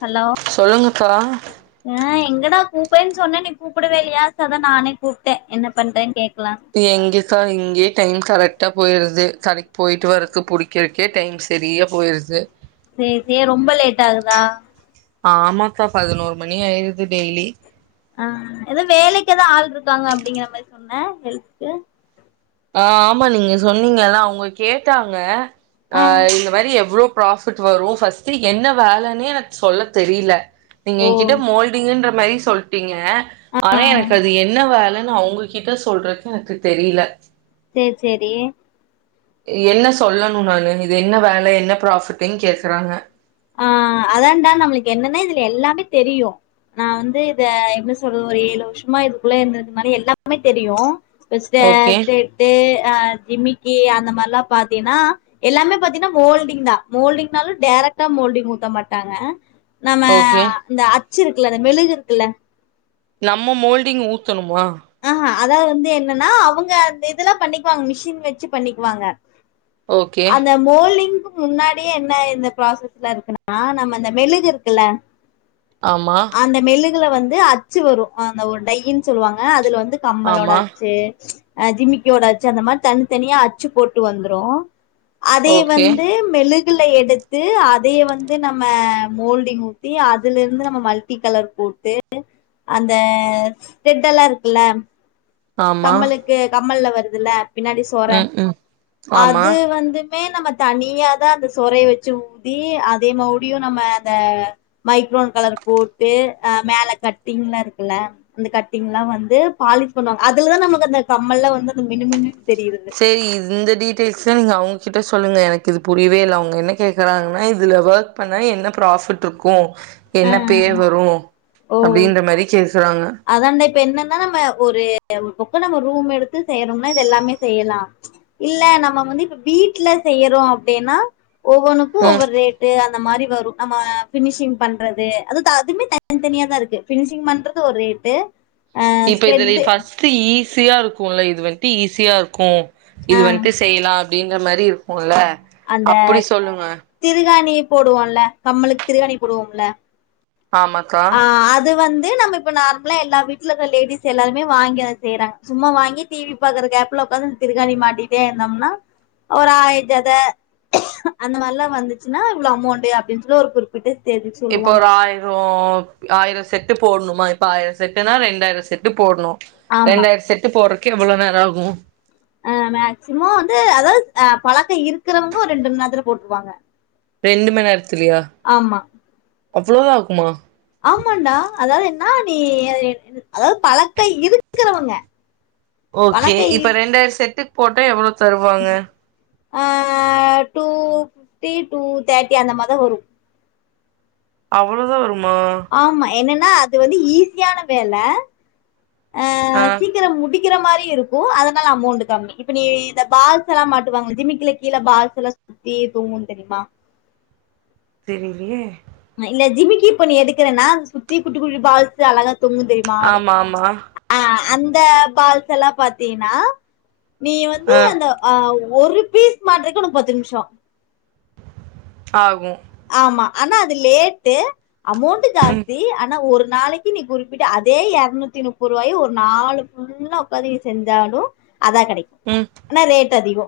Hello சொல்லுங்கப்பா ஆ எங்கடா கூப்பேன் சொன்னேன் நீ கூப்படவேலையா சொ அதா நானே கூப்ட்டே என்ன பண்றேன் கேக்கலா எங்கசா இங்கேயே டைம் கரெக்டா போயிடுது கரெக்ட் போய்ட்டு வற்றக்கு புடிக் கறக்கே டைம் சரியா போய்ருது சேரி ரொம்ப லேட் ஆகுதா ஆமாக்கா பதினோர் மணி ஆயிருது டெய்லி ஆ எதா வேலைக்கு எதா ஆள் இருக்காங்க அப்படிங்கற மாரி சொன்னே ஹெல்ப்கு ஆ ஆமா நீங்க சொன்னீங்கல்லா அவங்க கேட்டாங்க ஆ இந்த மாரி எவ்ளோ ப்ராஃபிட் வரு ஃபர்ஸ்ட்டு என்ன வேலென்னே எனக் சொல்ல தெரில்ல நீங்க ஓ என் கிட்ட மோல்டிங்குன்ற மாரி சொல் டிங்க ஆ ஆனா எனக்கு அது என்ன வேலன்னு அவங்ககிட்ட சொல்றக்கு எனக்கு தெரில்ல சேர் சேரி என்ன சொல்லணு நானு இது என்ன வேல என்ன ப்ராஃப்ட்டுன் கேக்குறாங்க ஆ அதான் டா நம்மளுக் என்னன்னா இதுல எல்லாமே தெரியு நா வந்து இத என்ன சொல்றது ஒரு ஏழு வருஷமா இதுக்குள்ள இருந்தது மாரி எல்லாருக்குமே தெரியு [unintelligible] ஓகே தெட்டு அ ஜிம்மிக்கி அந்த மார்லா பாத்தீன்னா எல்லாமே பாத்தீங்னா மோல்டிங் தா மோல்டிங்னாலு டேரக்ட் டா மோல்டிங் ஊத்த மாட்டாங்க நம்ம ஓகே இந்த அச்சு இருக்குல்ல அந்த மெழுகு இருக்குல்ல நம்ம மோல்டிங் ஊத்தணுமா அஹா அதா வந்து என்னன்னா அவுங்க அந்த இதெல்லா பண்ணிக்குவாங்க மிஷின் வெச்சி பண்ணிக்குவாங்க ஓகே அந்த மோல்டிங்க்கு முன்னாடியே என்ன இந்த ப்ராசஸ்ல இருக்குன்னா நம்ம அந்த மெழுகு இருக்குல ஆமா அந்த மெலுகள வந்து அச்சு வரு அந்த ஒரு டையின் சொல்லுவாங்க அதுல வந்து கம்மலோட ஆமா ஆச்சு அ ஜிமிக்கியோட ஆச்சு அந்த மார் தன் தனியா அச்சு போட்டு வந்துரு அதே ஓகே வந்து மெழு கல்லே எடுத்து அதைய வந்து நம்ம மோல்டிங் ஊத்தி அதுல இருந்து ந நம்ம மல்டி கலர் போட்டு அந்த ரெட் எல்லா இருக்குல்ல ஆமா கம்மலுக்கு கம்மல்ல வருதுல்ல பின்னாடி சொற ம் ம் ஆமா அது வந்து அதுமே நம்ம தனியா தா அந்த சொறைய வச்சி ஊத்தி அதே மௌடியு நம்ம அந்த மைக்ரோன் கலர் போட்டு அ மேல கட்டிங்லா இருக்குல அந்த கட்டிங்லா வந்து பாலிஷ் பண்ணுவாங்க அதுலதா நமக்கு அந்த கம்மல்லா வந்து அந்த மினுமினுன் தெரிறது செரி இந்த டீட்டெயில்ஸ்லா நீங்க அவுங்கிட்ட சொல்லுங்க எனக்கு இது புரியவே இல்ல அவுங்க என்ன கேட்குறாங்கன்னா இதுல ஒர்க் பண்ணா என்ன ப்ராஃபிட் இருக்கு ஆ என்ன பேர் வரு அப்டின்ற மாரி கேக்குறாங்க அதான்ண்ட இப்ப என்னன்னா நம்ம ஒரு ஒரு பக்கோ நம்ம ரூம் எடுத்து செய்றோம்னா இது எல்லாமே செய்லா இல்ல நம்ம வந்து இப்ப வீட்ல செய்றோ அப்டின்னா ஒவ்வொனுக்கு ம் ஒவ்வொரு ரேட் டு அந்த மாரி வரு நம்ம பினிஷிங் பண்றது அது அதுமே தனி தனியா தா இருக்கு பினிஷிங் பண்றது ஒரு ரே ட்டு இப்ப இதுல ஃபர்ஸ்ட்டு ஈஸியா இருக்குல இது வன்ட்டு ஈஸியா இருக்கு இது ஆ வன்ட்டு செய்லா அப்டின்ற மாரி இருக்குல அந்த திருகாணி போடுவோல கம்மலுக்கு திருகாணி போடுவோம்ல ஆமாக்கா ஆ அது வந்து நம்ம இப்ப நார்மலா எல்லா வீட்ல இருக்ற லேடிஸ் எல்லாருமே வாங்கி அத செய்யறாங்க சும்மா வாங்கி டிவி பாக்கற கேப்ல உட்காந்து திருக்கணி மாட்டிட்டே இருந்தோம்னா ஒரு ஆய ஜத அந்த மார்லா வந்துச்சுன்னா இவ்ளோ அமௌண்ட்டு அப்டின் சொல் ஒரு குறிப் பிட்டு தெரிஞ் இப்போ ஒரு ஆயிரோ ஆயிரோ செட்டு போட்ணுமா இப்ப ஆயிர செட்டுனா ரெண்டாயிர செட்டு போட்ணு ஆமா ரெண்டாயிரம செட்டு போறக்கே எவ்ளோ நேர ஆகு அ மேக்சிமம் வந்து அதாவ்து அ பழக்க இருக்கிறவங்க ஒரு ரெண்டு மண் நேரத்துல போட்ருவாங்க ரெண்டு மண் நேரத்துலையா ஆமா அவ்ளோதா ஆக்குமா ஆமாண்டா அதாவது என்ன நீ அதாவது பழக்க இருக்றவுங்க ஓகே இப்ப ரெண்டாயிர செட்டுக் போட்டா எவ்ளோ தருவாங்க ஆ டூ ஃபிப்டி டூ தேர்ட்டி அந்த மார்தா வரு அவ்ளோதா வருமா ஆமா என்னன்னா அது வந்து ஈஸியான வேல ஆ சீக்கிரோ முடி க்கிற மாரி இருக்கு அதனால அமௌண்ட்டு கம்மி இப்ப நீ இந்த பால்ஸ்ஸெல்லா மாட்டுவாங்கல ஜிமிக்கல கீழ பால்ஸ்ஸெல்லா சுத்தி தொங்கு தெரிமா தெரிலியே இல்ல ஜிமிக்கி இப்ப நீ எடுக்குறன்னா அத சுத்தி குட்டி குட்டி பால்ஸு அழகா தொங்கு தெரிமா ஆடு ஆமா ஆமா ஆ அந்த பால்ஸ்ஸெல்லா பாத்தீங்கன்னா நீ வந்து ஆ அந்த ஆ ஒரு பீஸ் மாட்றக்கு ஒனக்கு பத்து நிம்ஷோ ஆகு ஆமா ஆனா அது லேட்டு அமௌண்ட்டு ம் ஜாஸ்தி ஆனா ஒரு நாளை க்கி நீ குறிப்பிட்டு அதே எர்நூத்தி முப்பருவாய ஒரு நாளு ஃபுல்லா ஒக்காந்து நீ செஞ்சாலு அதா கெடை ம் ஆனா ரேட் அதிகோ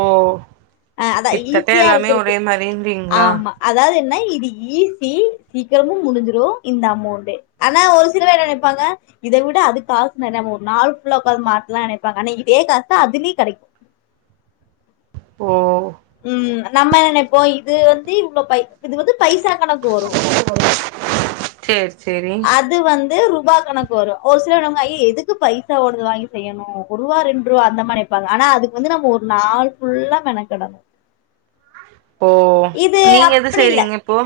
ஓ ஆ அதா கிட்த்தட்ட எல்லாமே ஒரே மாரிறீங்ளா அதாவ்து என்னா இது ஈஸி சீக்கிரமு முடிஞ்சிரு இந்த அமௌண்ட்டு ஆனா ஒரு சில பேர் என்ன நெனைப்பாங்க இத விட அது காசு நெறயா ஒரு நாள் ஃபுல்லா ஒக்காந்து மாட்லா நெனைப்பாங்க ஆனா இதே காசு அதுலி கெடைக்கு ஓ ம் நம்ம என்ன நெனைப்போ இது வந்து இவ்ளோ பை இது வந்து பைசா கணக்கு வரு சேர் சேரி அது வந்து ருபா கணக்கு வரு ஒரு சிலர் என்னன்வாங்க ஐய எதுக்கு பைசா ஓடது வாங்கி செய்யனு ஒருவா ரெண்டுருவா அந்தமா நென ப்பாங்க ஆனா அதுக்கு வந்து நம்ம ஒரு நாள் ஃபுல்லா மெனக்கெடனு ஓ இது நீங்க எது அப்டி இல்ல செய்றீங்க இப்போ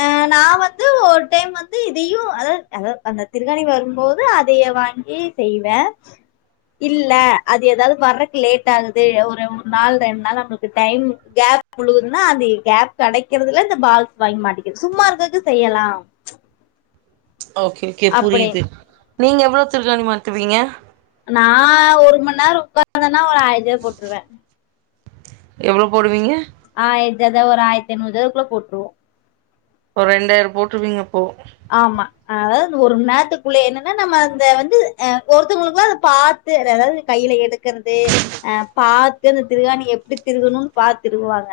ஆ நா நா வந்து ஒரு டைம் வந்து இதையு அதாவ் அதாவ் அந்த திருகாணி வரும்போது அதைய வாங்கி செய்வே இல்ல அது எதாவு வர்றக்கு லேட் ஆகுது ஒரு ஒர் நாள் ரெண் நாள் நம்ளுக்கு டைம் கேப் முழுதும்னா அந்தி கேப் கெடைக்கிறதுல இந்த பால்ஸ் வாங்கி மாட்டிக்கது சும்மா இருக்கக்கு செய்யலா ஓகே ஓகே அப்படி புரிது நீங்க எவ்ளோ திருகாணி மாட்டுவீங்க நா ஒரு மண்நேரோ உக்காந்தன்னா ஒரு ஆய்ரோ ஜத போட்ருவே எவ்ளோ போடுவீங்க ஆய்ர ஜத ஒரு ஆயர்த்ஐநூறு ஜதக்குள்ள போட்ருவோ ஒரு ரெண்டாய்ரோ போட்ருவீங்க அப்போ ஆமா அதாவ்து இந்த ஒரு மண்நேரத்துக்குள்ளே என்னென்ன நம்ம அந்த வந்து ஆ ஒருத்தோங்ளுக்ளா அத பா த்து அத அதாவ்து கைல எடுக்கறது அ பாத்து அந்த திருகாணி எப்டி திருகணுன் பாத்திருகுவாங்க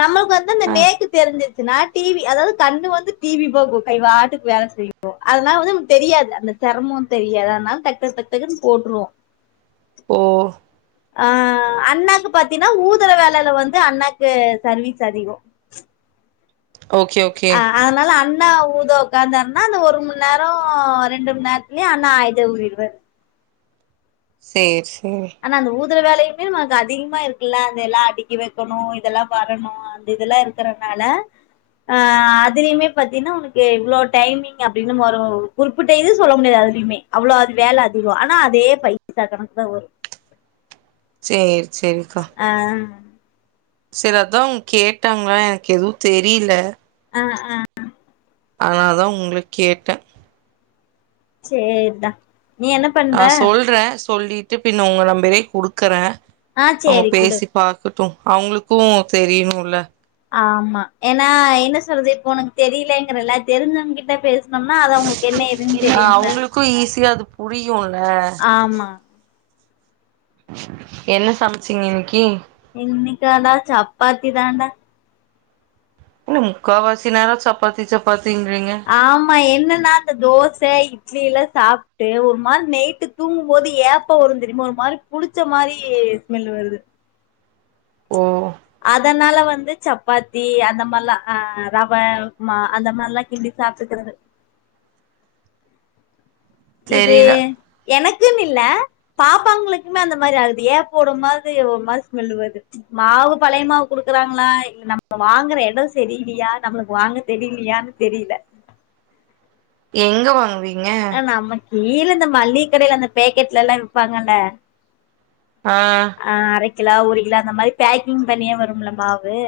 நம்மளுக்கு வந் து அந்த ஆ நேக்கு தெரிஞ்சுருச்சுனா டிவி அதாவ்து கண்ணு வந்து டிவி பாக்கு கை வா ட்டுக் வேல செய்யு அதனால வந்து நமக்கு தெரியாது அந்த செரமோ தெரியாது ஆனால டக் டக் டக் டகுனு போட்ருவோ [inaudible] ஓ ஆ அண்ணாக்கு பாத்தீனா ஊதுர வேலைல வந்து அண்ணாக்கு சர்வீஸ் அதிகோ ஓகே ஓ ஆ அதனால அண் ணா ஊத ஒக்காந்தார்னா அந்த ஒரு மண்நேரோ ரெண்டு மண்நேரத்துலே அண்ணா ஆயஜத ஊதிடுவாரு சேர் சே ஆனா அந்த ஊதுற வேலயுமே நமக்கு அதிகமா இருக்குல்ல அந்தெல்லா அடுக்கி வெக்கனு இதெல்லா வரனு அந்த இதெல்லா இருக்கறனால ஆ அதுலயுமே பாத்தீங்கனா உனக்கு இவ்ளோ டைமிங் அப்டின்னு வரூ ஒரு குறிப்பிட்ட இது சொல்ல முடியாது அதுலயுமே அவ்ளோ அது வேல அதிகோ ஆனா அதே பைசா கணக்கு தா வரூ சேரி சேரிக்கா ஆ சிலத்தூ அவங் கேட்டாங்கா எனக்கு எதூ தெரியல அ அ ஆனா தா உங்களுக் கேட்டே சேர்தா நீ என்ன ஆ பண்ற சொல்றே சொல்லிட்டு பின் உங்க நம்பரே குடுக்கறே ஆ அவங்க சேரி குடு பேசி பாக்கட்டூ அவங்களுக்கு தெரியணுல்ல ஆம்மா ஏனா என்ன சொல்து இப்போ உனக்கு தெரியலங்கிறல தெரிஞ்சவங் கிட்ட பேச னோம்னா அத அவ்ங்களுக்கு என்ன ஏதுன் ஆ தெரியுன்ல அவுங்களுக்கு ஈஸியா அது புரியுல ஆமா என்ன சம்ச்சிங்க இன்னக்கி இன்னைக்காடா சப்பாத்தி தான்டா இன்ன முக்காவாசி நேரோ சப்பாத்தி சப்பாத்திங்றீங்க ஆமா என்னன்னா அந்த தோச‌ இட் லி எல்லா சாப்ட்டு ஒரு மாரி நெய்ட்டு தூங்கும்போது ஏப்ப வரூ தெரியுமா ஒரு மாரி குடிச்ச மாரி ஸ்மெல்லு வருது ஓ அதனால வந்து சப்பாத்தி அந்த மார்லா அ ரவ உப்மா அந்த மார்லா கின்டி சாப்டுக்கிறது இது தெரில எனக்குனில்ல பாப்பாங்களுக்குமே அந்த மாரி ஆகுது ஏப்ப உடுமாது ஒரு மாரி ஸ்மெல்லு வருது மாவு பழய மாவு குடுக்குறாங்களா இல்ல நம்ம வாங்குற எடோ சரியில்லியா நம்ளுக்கு வாங்க தெரியலியான்னு தெரியல எங்க வாங்குவி ஆ நம்ம கீழ இந்த மள்ளிக கடைல அந்த பேக்கெட்லலா விப்பாங்கல்ல ஆ ஆ அரக்கிலொ ஒரு கிலோ அந்த மாரி பேக்கிங் பண்ணியே வரும்ல மாவு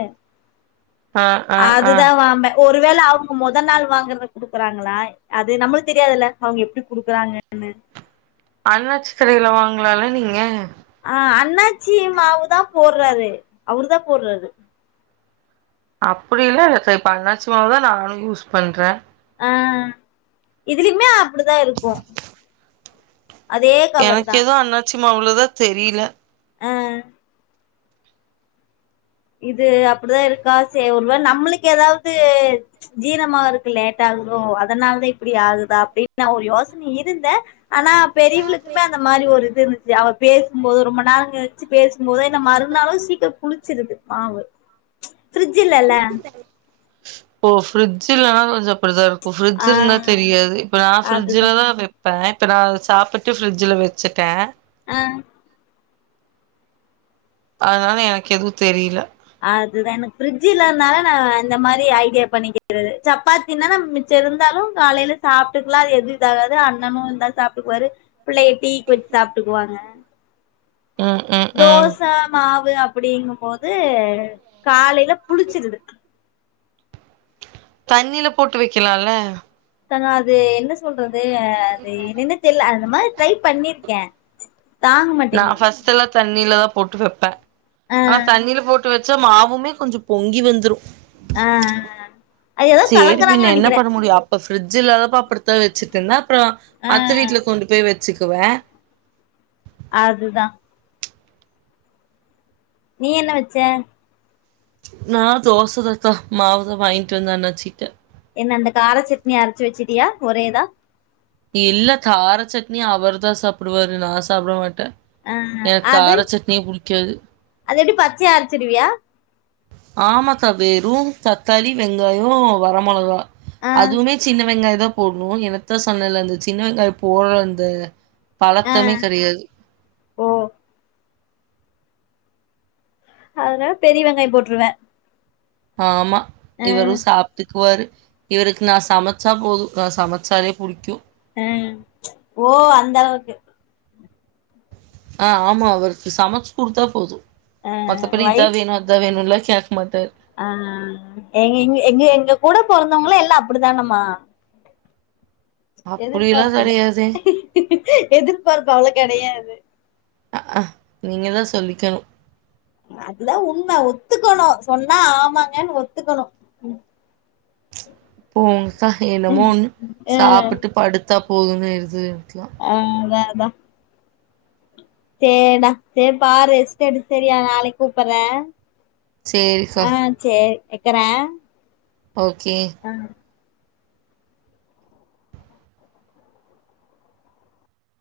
ஆ ஆ ஆ அதுதா வாம்ப ஒருவேள அவங்க மொத நாள் வாங்கறத குடுக்குறாங்களா அது நம்மளு தெரியாதுல்ல அவங்க எப்டி குடுக்குறாங்கன்னு அண்ணாச்சி கடைல வாங்கலால்ல நீங்க ஆ அண்ணாச்சி மாவுதா போட்றாரு அவரு தா போடுறாரு அப்டியெல்லா வெச்சே பண்ணாச்சு மாவ்தா நானூ யூஸ் பண்றே ஆ இதிலுமே அப்டிதா இருக்கூ எனக்கு தா எதுவு அண்ணாச்சி மாவ்லதா தெரியல அ இது அப்டிதா இருக்கா சே ஒருவ நம்மளுக்கு ஏதாவ்து ஜீரமா ஆகறக்கு லேட்டாகுதோ அதனால் தா இப்டி ஆகுதா அப்டின் நா ஒரு யோசன இருந்த ஆனா பெரியவளுக்குமே அந்த மாரி ஒரு இது இருந்து அவ பேசும்போது ரொம்ப நேரோ கழிச்சு பேசும்போது என்ன மறுநாளு சீக்கரம் புளிச்சிருது மாவு ஃபிரிட்ஜ் இல்லல்ல ஓ ஃப்ரிட்ஜ் இல்லன்னா கொஞ்ச அப்டிதா இருக்கூ இப்ப ஃப்ரிட்ஜ் ஆ இருந்தா தெரியாது இப்ப நா அதுதா ஃப்ரிட்ஜ்ல தா வெப் ப்பே இப்ப நா சாப்பிட்டு ஃப்ரிட்ஜ்ல வெச்சுட்ட ஆஹ் அதனால எனக்கு எதுவும் தெரியல அதுதான் எனக்கு பிரிட்ஜ் இல்லாதனால நான் அந்த மாதிரி ஐடியா பண்ணிக்கிறது சப்பாத்தின்ன நம்ம மிச் சம் இருந்தாலும் காலையில சாப்பிட்டுக்கலாம் அது எதுவும் இத ஆகாது அண்ணனும் இருந்தா சாப்பிட்டுக்குவாரு பிள்ளைக டீக்கு வச்சு சாப்பிட்டுக்குவாங்க ம் ம் ம் தோசை மாவு அப்படிங்கும்போது காலையில புளிச்சிருது தண்ணில போட்டு வைக்கலாம்ல தங்க அது என்ன சொல்றது அது என்னன தெரியல அந்த மாரி ட்ரை பண்ணிருக்கேன் நான் பஸ்ட் எல்லாம் தண்ணில தான் போட்டு வைப்பேன் ஆ ஆனா தண்ணியில போட்டு வச் சா மாவுமே கொஞ்சம் பொங்கி வந்துரும் ஆஹ் அது ஏதோ கலக்குறாங்கன்னு நினைக்கிறேன் அப்போ ஃப்ரிட்ஜ் இல்லாதப்போ அப்படித்தான் வச்சுட்டு இருந்தேன் அப்புறம் ஆ அத்தை வீட்ல கொண்டு போய் வச்சுக்குவேன் அதுதான் நீ என்ன வச்ச நான் தோசத்தா க்கா மாவுத வாங்கிட்டு வந்தே அண்ணாச்சிட்ட என்ன அந்த காரச்சட்னிய அரைச்சி வச்சிட்டியா ஒரேதா இல்ல கார சட்னி அவர்தான் சாப்பிடுவாரு நான் சாப்பிட மாட்டேன் அஹ் அது அது எப்படி பச்சையா அரைச்சிருவியா ஆமத்த வேரும் தக்காளி வெங்காயம் வர மொளகா ஆ அதுவுமே சின்ன வெங்காய தான் போடணும் எனத்தான் சொன்னல அந்த சின்ன வெங்காயம் போடுற அந்த ஆ பழக்கமே கிடையாது ஓ அதனால பெரிய வெங்காயம் போட்டுருவேன் ஆமா இவரும் சாப்பிட்டுக்குவாரு இவருக்கு நான் சமைச்சா போதும் நான் சமைச்சாலே பிடிக்கும் ம் ஓ அந்த அளவுக்கு ஆ ஆமா அவருக்கு சமைச்சு குடுத்தா போதும் ஆ மத்தபடி இதான் வேணும் அதான் வேணுன்லாம் கேக் மாட்டார் ஆஹ்எங்க எங்க எங்க கூட பொறந்தவங்களா எல்லாம் அப்படிதாங்கமா அப்படிலாம் எதிர்பார்ப்பு இல்ல கிடையாதே. எதிர்பார்ப்பு அவ்வள கிடையாது அ அ நீங்கள் தான் சொல்லிக்கணும் அதுதான் உண்ம ஒத்துக்கணும் சொன்னா ஆமாங்கன்னு ஒத்துக்கணும் போங்கக்கா என்னமோ ஆ சாப்பிட்டு படுத்தா போதும்ன்னு இருந்துருக்கலாம் ஆஹ் அதான் அதான் சேரிடா சேரி பாரு ரெஸ்ட் எடு சரியா நாளைக்கு கூப்பிடறேன் சரிக்கா. ஆஹ் சேரி வைக்கறே ஓகே ம்